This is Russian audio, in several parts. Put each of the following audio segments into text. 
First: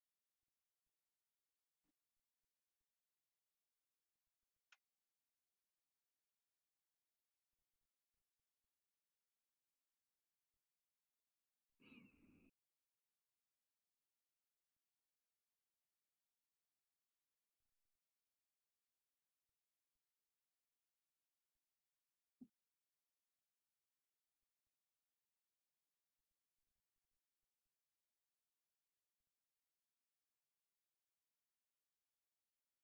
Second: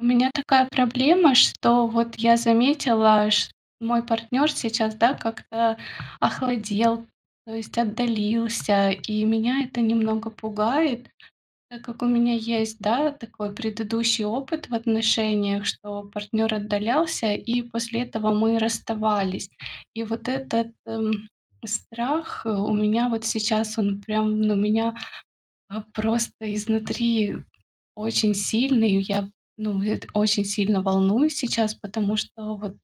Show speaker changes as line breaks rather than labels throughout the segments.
У меня такая проблема, что вот я заметила, ш мой партнер сейчас, да, как-то охладел, то есть отдалился, и меня это немного пугает. Так как у меня есть, да, такой предыдущий опыт в отношениях, что партнер отдалялся, и после этого мы расставались. И вот этот, эм, страх, э, у меня вот сейчас он прям, ну, меня, а, просто изнутри очень сильный. И я, ну, эт очень сильно волнуюсь сейчас, потому что вот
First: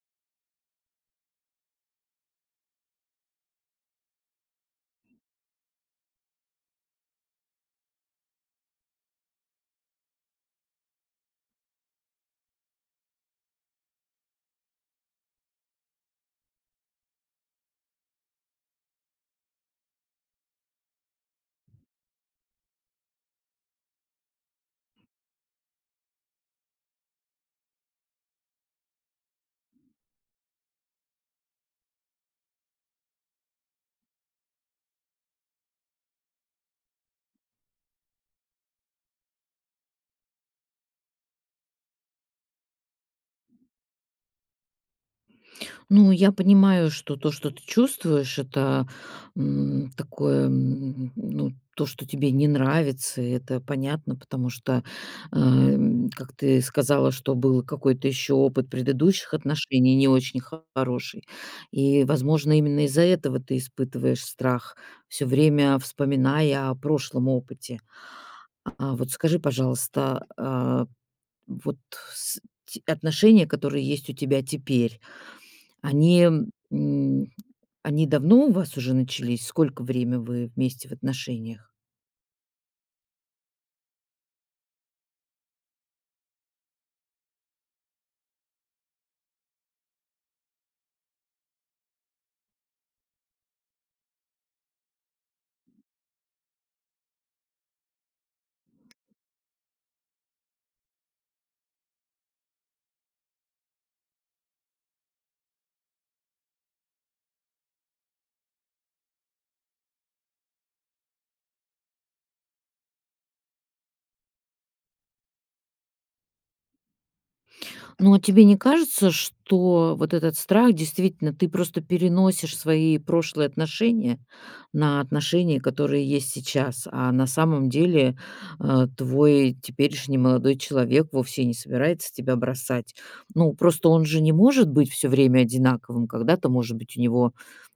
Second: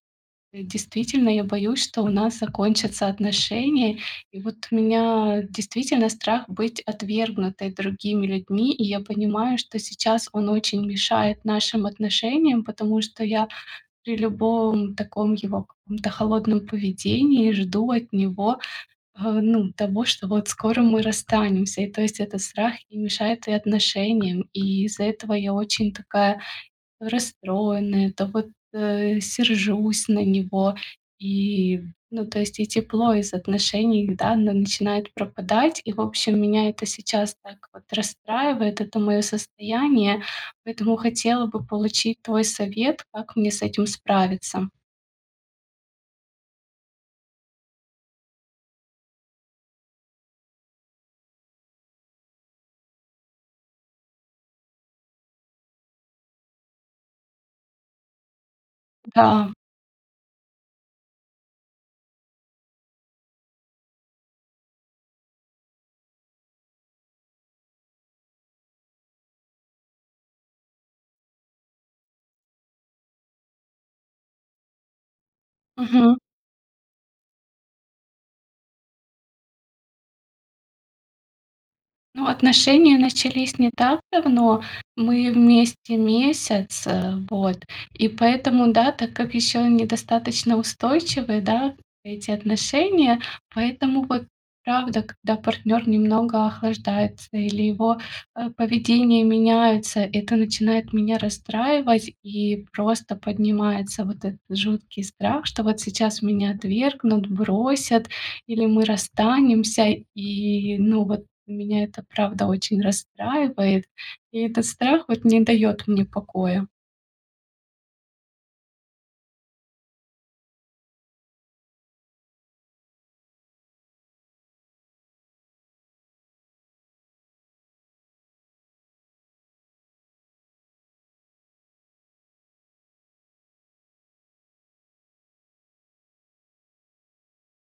действительно я боюсь, что у нас закончатся отношения. И вот у меня действительно страх быть отвергнутой другими людьми, и я понимаю, что сейчас он очень мешает нашим отношениям, потому что я при любом таком его каком-то холодном поведении жду от него, э, ну, того, что вот скоро мы расстанемся, и, то есть, этот страх и мешает и отношениям, и из-за этого я очень такая расстроенная, то вот, э, сержусь на него. И, ну, то есть, и тепло из отношений, да, н начинает пропадать. И, в общем, меня это сейчас так вот расстраивает, это моё состояние, поэтому хотела бы получить твой совет, как мне с этим справиться.
Ну, я понимаю, что то, что ты чувствуешь,- это, м, такое, м ну, то, что тебе не нравится. Это понятно, потому что, а, м, как ты сказала, что был какой-то ещё опыт предыдущих
Да.
отношений не очень хороший. И, возможно, именно из-за этого ты испытываешь страх, всё время вспоминая о прошлом опыте. А а вот скажи, пожалуйста. Э, вот с те отношения, которые есть у тебя теперь,
Мгм.
они, м, они они давно у вас уже начались? Сколько время вы вместе в отношениях?
Ну, отношения начались не так давно, мы вместе месяц, э, вот. И поэтому, да, так как ещё недостаточно устойчивы, да, эти отношения, поэтому, вот, правда, когда партнёр немного охлаждается или его, э, поведение меняется, это начинает меня расстраивать и просто поднимается вот этот жуткий страх, что вот сейчас меня отвергнут, бросят или мы расстанемся. И ну, вот меня это, правда, очень расстраивает. И этот страх вот не даёт мне покоя.
Ну, а тебе не кажется, что вот этот страх действительно, ты просто переносишь свои прошлые отношения на отношения, которые есть сейчас, а на самом деле, а, твой теперешний молодой человек вовсе не собирается тебя бросать. Ну, просто он же не может быть всё время одинаковым. Когда-то, может быть, у него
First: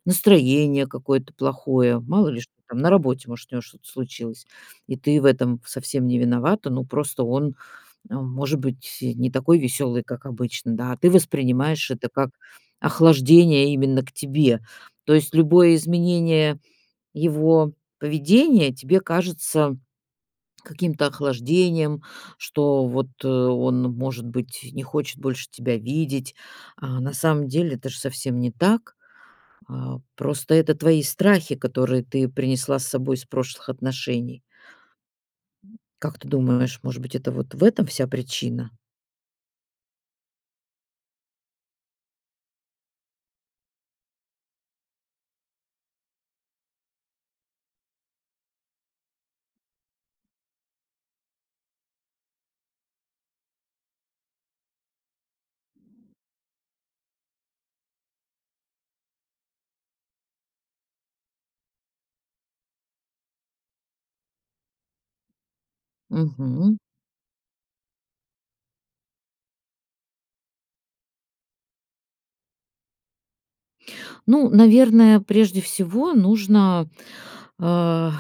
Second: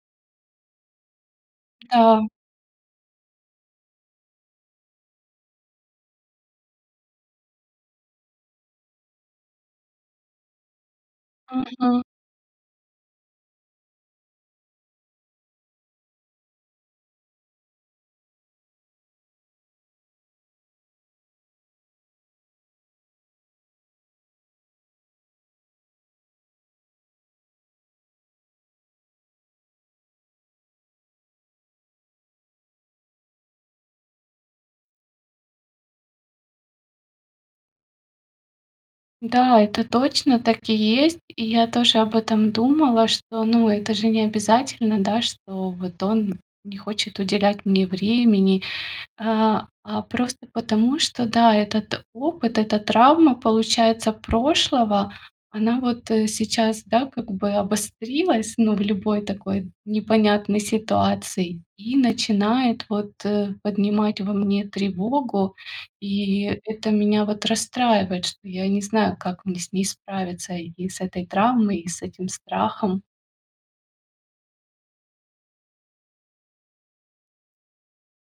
настроение какое-то плохое, мало
Да.
ли что там, на работе, может, у него что-то случилось, и ты в этом совсем не виновата. Ну, просто он, эм, может быть, э, не такой веселый, как обычно, да, а ты воспринимаешь
Мгм.
это как охлаждение именно к тебе. То есть любое изменение его поведения тебе кажется каким-то охлаждением, что вот он, может быть, не хочет больше тебя видеть. А на самом деле, это ж совсем не так. А просто это твои страхи, которые ты принесла с собой из прошлых отношений. Как ты думаешь, может быть, это вот в этом вся причина?
Да, это точно так и есть. И я тоже об этом думала, что, ну, это же необязательно, да, что вот он не хочет уделять мне времени. А а просто потому, что, да, этот опыт, эта травма, получается, прошлого, она вот, э, сейчас, да, как бы обострилась, ну, в любой такой непонятной ситуации и начинает вот, э, поднимать во мне тревогу. И
Мгм.
это меня вот расстраивает, что я не знаю, как мне с ней справиться: и с этой травмой, и с этим страхом.
Ну, наверное, прежде всего нужно, а,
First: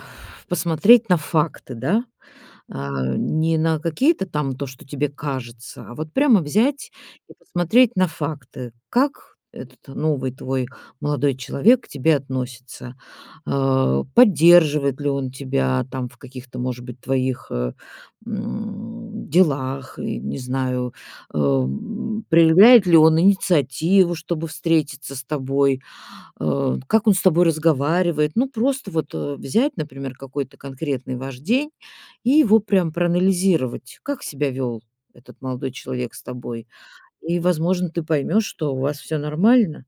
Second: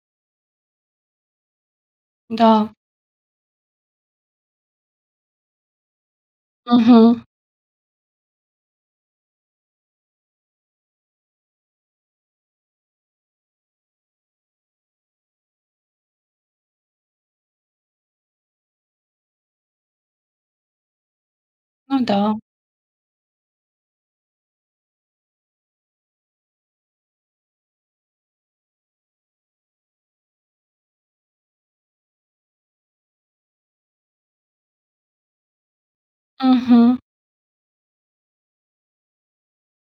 посмотреть на факты, да?
Да.
А не на какие-то там то, что тебе кажется, а вот прямо взять
Мгм.
и посмотреть на факты, как этот новый твой молодой человек к тебе относится, а, поддерживает ли он тебя там, в каких-то, может быть, твоих, э, м делах и, не знаю,
Ну
эм
да.
проявляет ли он инициативу, чтобы встретиться с тобой, э, как он с тобой разговаривает. Ну, просто вот, э, взять, например, какой-то конкретный ваш день и его прям проанализировать, как себя вёл этот молодой человек с тобой.
Ага.
И, возможно, ты поймёшь, что у вас всё нормально?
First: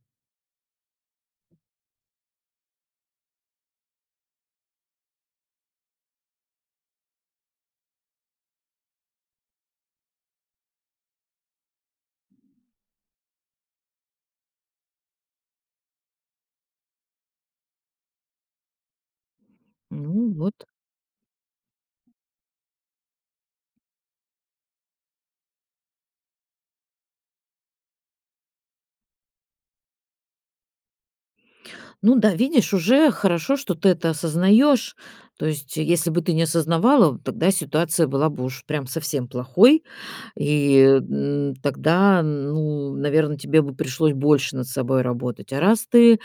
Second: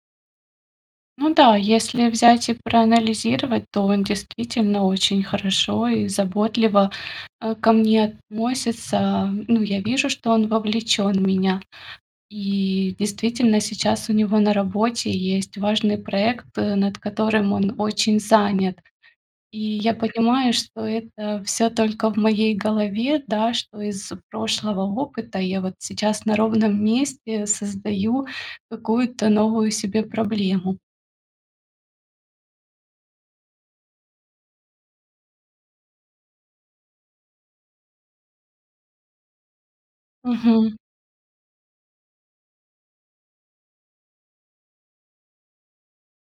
Ну да, если взять и проанализировать, то он действительно очень хорошо и заботливо, э, ко мне относится. Ну, я вижу, что он вовлечен в меня. И действительно сейчас у него на работе есть важный проект, над которым он очень занят. И я
Ну
понимаю,
вот.
что это всё только в моей голове, да что из прошлого опыта я вот сейчас на ровном месте создаю какую-то новую себе проблему.
Ну да, видишь, уже хорошо, что ты это осознаёшь. То есть, если бы ты не осознавала, тогда ситуация была бы уж прям совсем плохой. И,
Мгм.
м, тогда, ну, наверное, тебе бы пришлось больше над собой работать. А раз ты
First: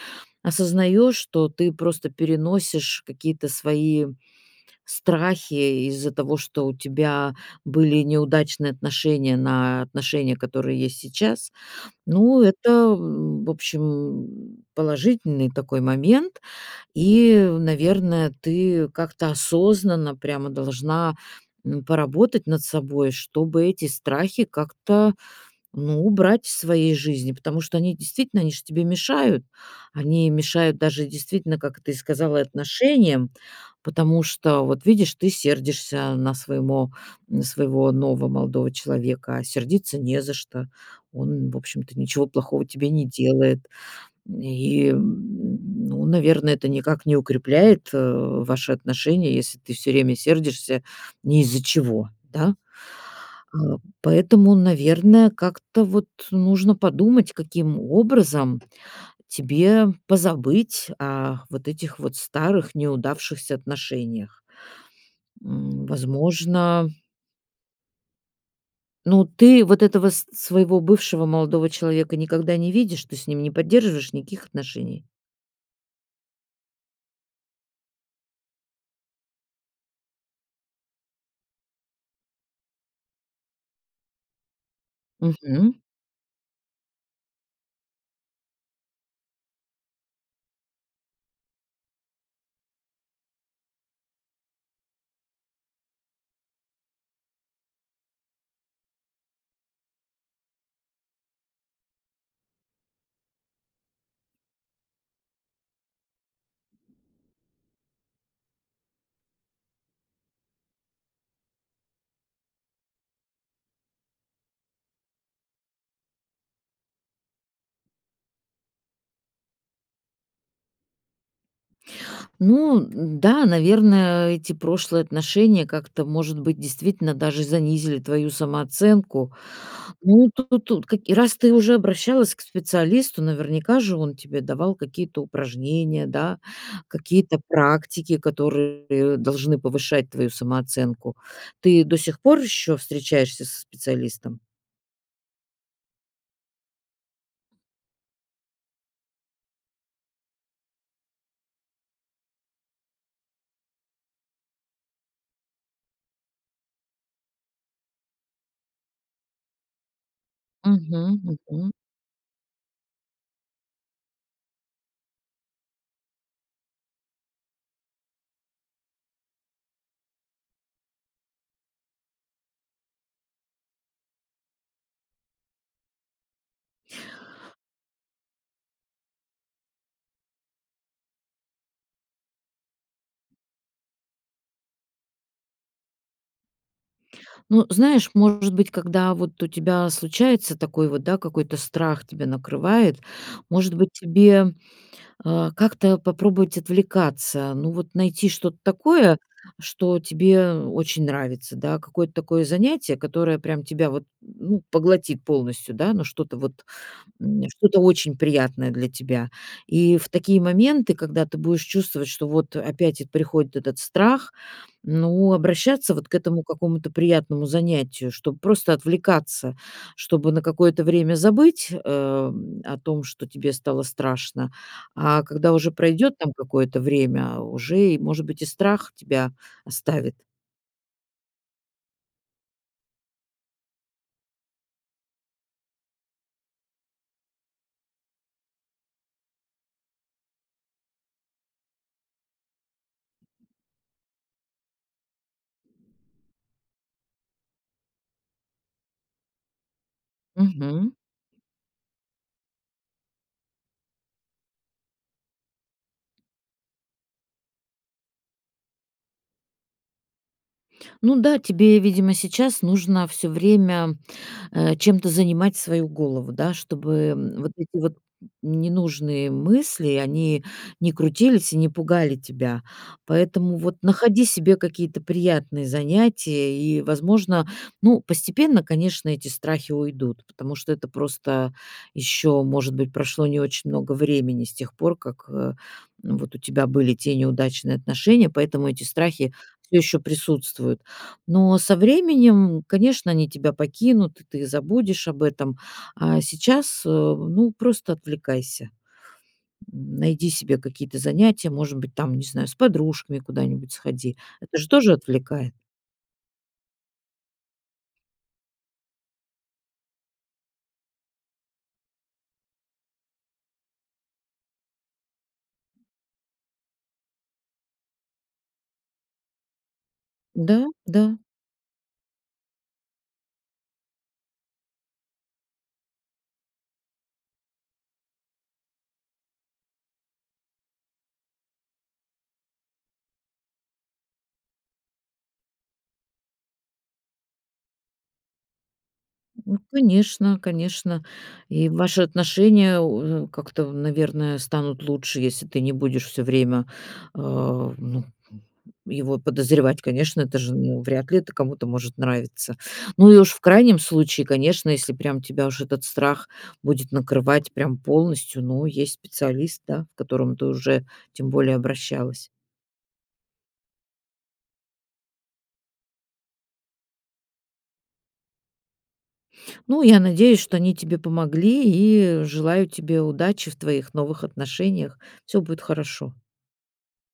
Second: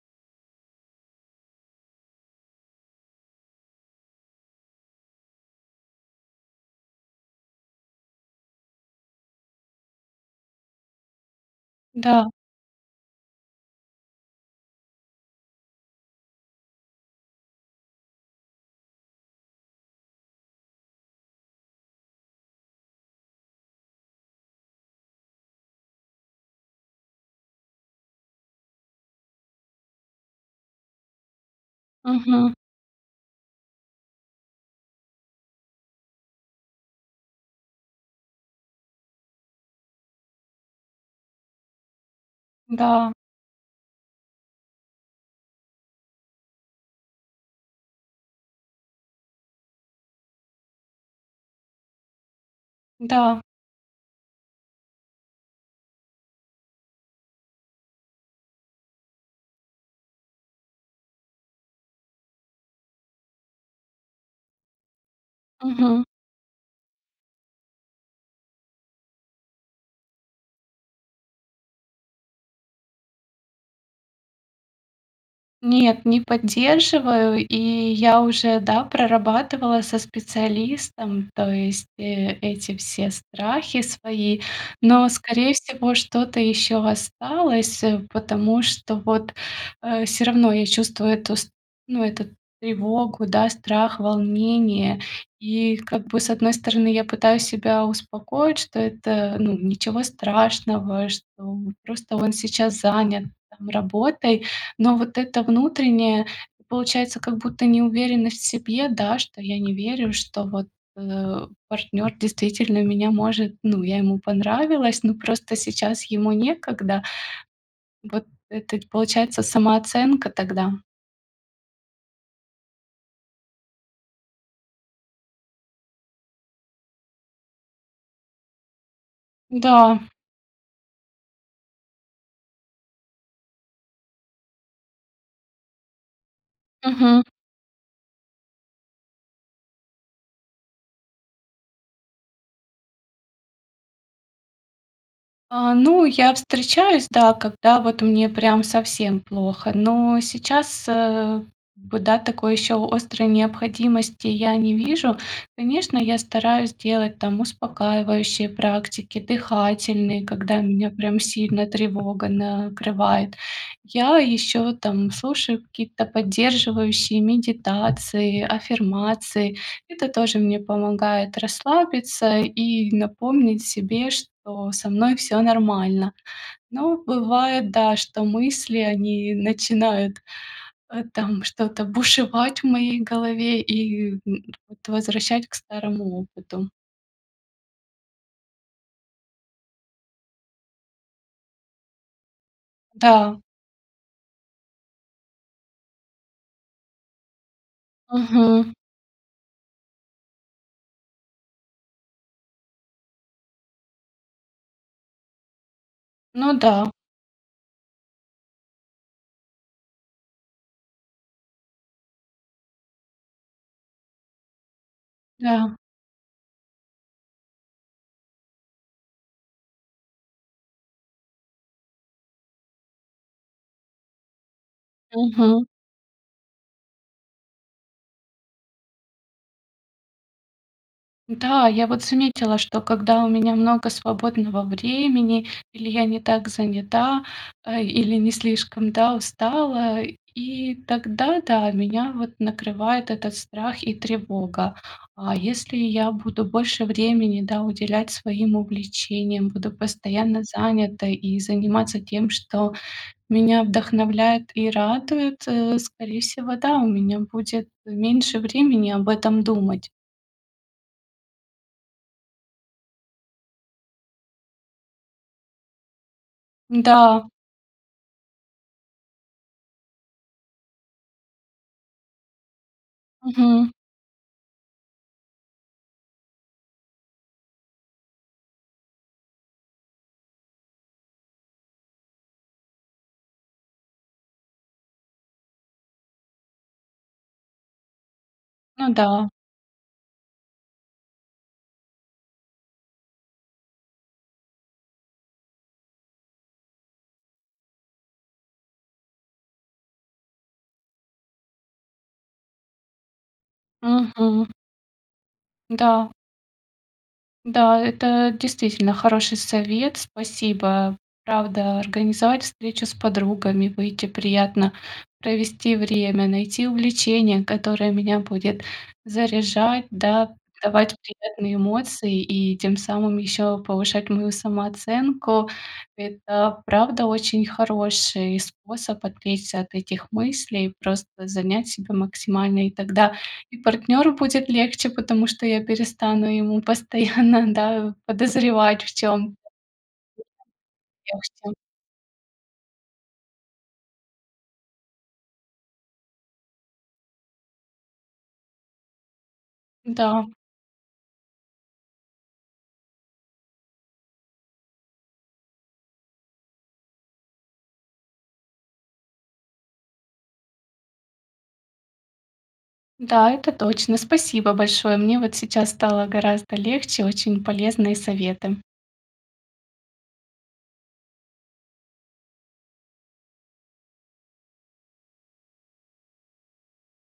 осознаешь, то ты просто переносишь какие-то свои страхи из-за того, что у тебя были неудачные отношения на отношения, которые есть сейчас.
Да.
Ну, это, м, в общем, положительный такой момент. И, наверное, ты как-то осознанно прямо должна, м, поработать над собой, чтобы эти страхи как-то, ну, убрать в своей жизни, потому что они действительно, они же тебе мешают. Они мешают даже действительно, как ты сказала,
Мгм.
отношениям, потому что, вот, видишь, ты сердишься на своемо на своего нового молодого человека, а сердиться не за что. Он, в общем-то, ничего плохого тебе не
Да.
делает. И, ну, наверное, это никак не укрепляет, э, ваши отношения, если ты всё время сердишься не из-за чего, да?
Да.
А, поэтому, наверное, как-то вот нужно подумать, каким образом тебе позабыть о вот этих вот старых, неудавшихся отношениях. М,
Мгм.
возможно Ну, ты вот этого с своего бывшего молодого человека никогда не видишь, ты с ним не поддерживаешь никаких отношений?
Нет, не поддерживаю. И я уже, да, прорабатывала со специалистом, то есть, э, эти все страхи свои. Но, скорее
Мгм.
всего, что-то ещё осталось, э, потому что вот, э, всё равно я чувствую эту ст ну, эту тревогу, да, страх, волнение. И как бы, с одной стороны, я пытаюсь себя успокоить, что это, ну, ничего страшного, что просто он сейчас занят там работой, но вот это внутреннее, получается, как будто неуверенность в себе, да, что я не верю, что вот, э, партнёр действительно меня может, ну, я ему понравилась, но просто сейчас ему некогда. Вот это получается самооценка тогда.
Ну, н-да, наверное, эти прошлые отношения как-то, может быть, действительно даже занизили твою самооценку.
М-да.
Ну, тут тут и раз ты уже обращалась к специалисту, наверняка же он тебе давал какие-то упражнения, да,
Мгм.
какие-то практики, которые должны повышать твою самооценку. Ты до сих пор ещё встречаешься со специалистом?
А, ну, я встречаюсь, да, когда вот мне прям совсем плохо. Но сейчас, э, б да, такой ещё острой необходимости я не вижу. Конечно, я стараюсь делать там успокаивающие практики, дыхательные, когда меня
Мгм
прям сильно
мгм.
тревога накрывает. Я ещё там слушаю какие-то поддерживающие медитации, аффирмации. Это тоже мне помогает расслабиться и напомнить себе, что со мной всё нормально. Но бывает, да, что мысли, они начинают, э, там что-то бушевать в моей голове и, м, вот возвращать к старому опыту.
Ну, знаешь, может быть, когда вот у тебя случается такой вот, да, какой-то страх тебя накрывает,
Да.
может быть, тебе, э, как-то попробовать отвлекаться, ну, вот, найти что-то
Мгм.
такое, что тебе очень нравится, да, какое-то такое занятие, которое прям тебя вот, ну, поглотит полностью, да, но что-то
Ну
вот,
да.
м, что-то очень приятное для тебя. И в такие моменты, когда ты будешь чувствовать, что вот опять эт приходит этот страх, ну,
Да.
обращаться вот к этому какому-то приятному занятию, чтоб просто отвлекаться, чтобы на какое-то время забыть, э, м, о том, что тебе стало страшно, а когда
Мгм.
уже пройдет там какое-то время уже и, может быть, и страх тебя оставит.
Да, я вот заметила, что когда у меня много свободного времени, или я не так занята, э, или не слишком, да, устала, и тогда, да, меня вот накрывает этот страх и тревога. А если я буду больше времени, да, уделять своим увлечениям, буду постоянно
Мгм.
занятой и заниматься тем, что меня вдохновляет и радует, э, скорее всего, да, у меня будет меньше времени об этом думать.
Ну да, тебе, видимо, сейчас нужно всё время, э, чем-то занимать свою голову, да, чтобы,
М-да.
м, вот эти вот ненужные мысли, они не крутились и не пугали тебя. Поэтому
Мгм.
вот находи себе какие-то приятные занятия и, возможно, ну, постепенно, конечно, эти страхи уйдут, потому что это просто ещё, может быть, прошло не очень много времени с тех пор, как, э, вот, у тебя были те неудачные отношения, поэтому эти
Ну да.
страхи всё ещё присутствуют. Но со временем, конечно, они тебя покинут, и ты забудешь об этом. А сейчас, э, ну, просто отвлекайся, м, найди себе какие-то занятия, может быть, там, не знаю, с подружками куда-нибудь сходи.
Мгм.
Это ж тоже отвлекает.
М-да. Да, это действительно хороший совет, спасибо. Правда, организовать встречу с подругами, выйти приятно провести время, найти увлечение, которое меня будет заряжать, да,
Да,
давать
да.
приятные эмоции и тем самым ещё повышать мою самооценку. Это, правда, очень хороший способ отвлечься от этих мыслей, просто занять себя максимально. И тогда и партнёру будет легче, потому что я перестану ему постоянно, да, подозревать в чём-то
Ну конечно, конечно.
[unintelligible] легче.
И ваши отношения, у как-то, наверное, станут лучше, если ты не будешь всё время, э, ну, м, его подозревать. Конечно,
Да.
это же, ну, вряд ли это кому-то может нравиться. Ну и уж в крайнем случае, конечно, если прям тебя уж этот страх будет накрывать прям полностью, ну, есть специалист, да, к которому ты уже тем более обращалась.
Да, это точно. Спасибо большое. Мне вот сейчас стало гораздо легче. Очень полезные советы.
Ну, я надеюсь, что они тебе помогли, и желаю тебе удачи в твоих новых отношениях. Всё будет хорошо.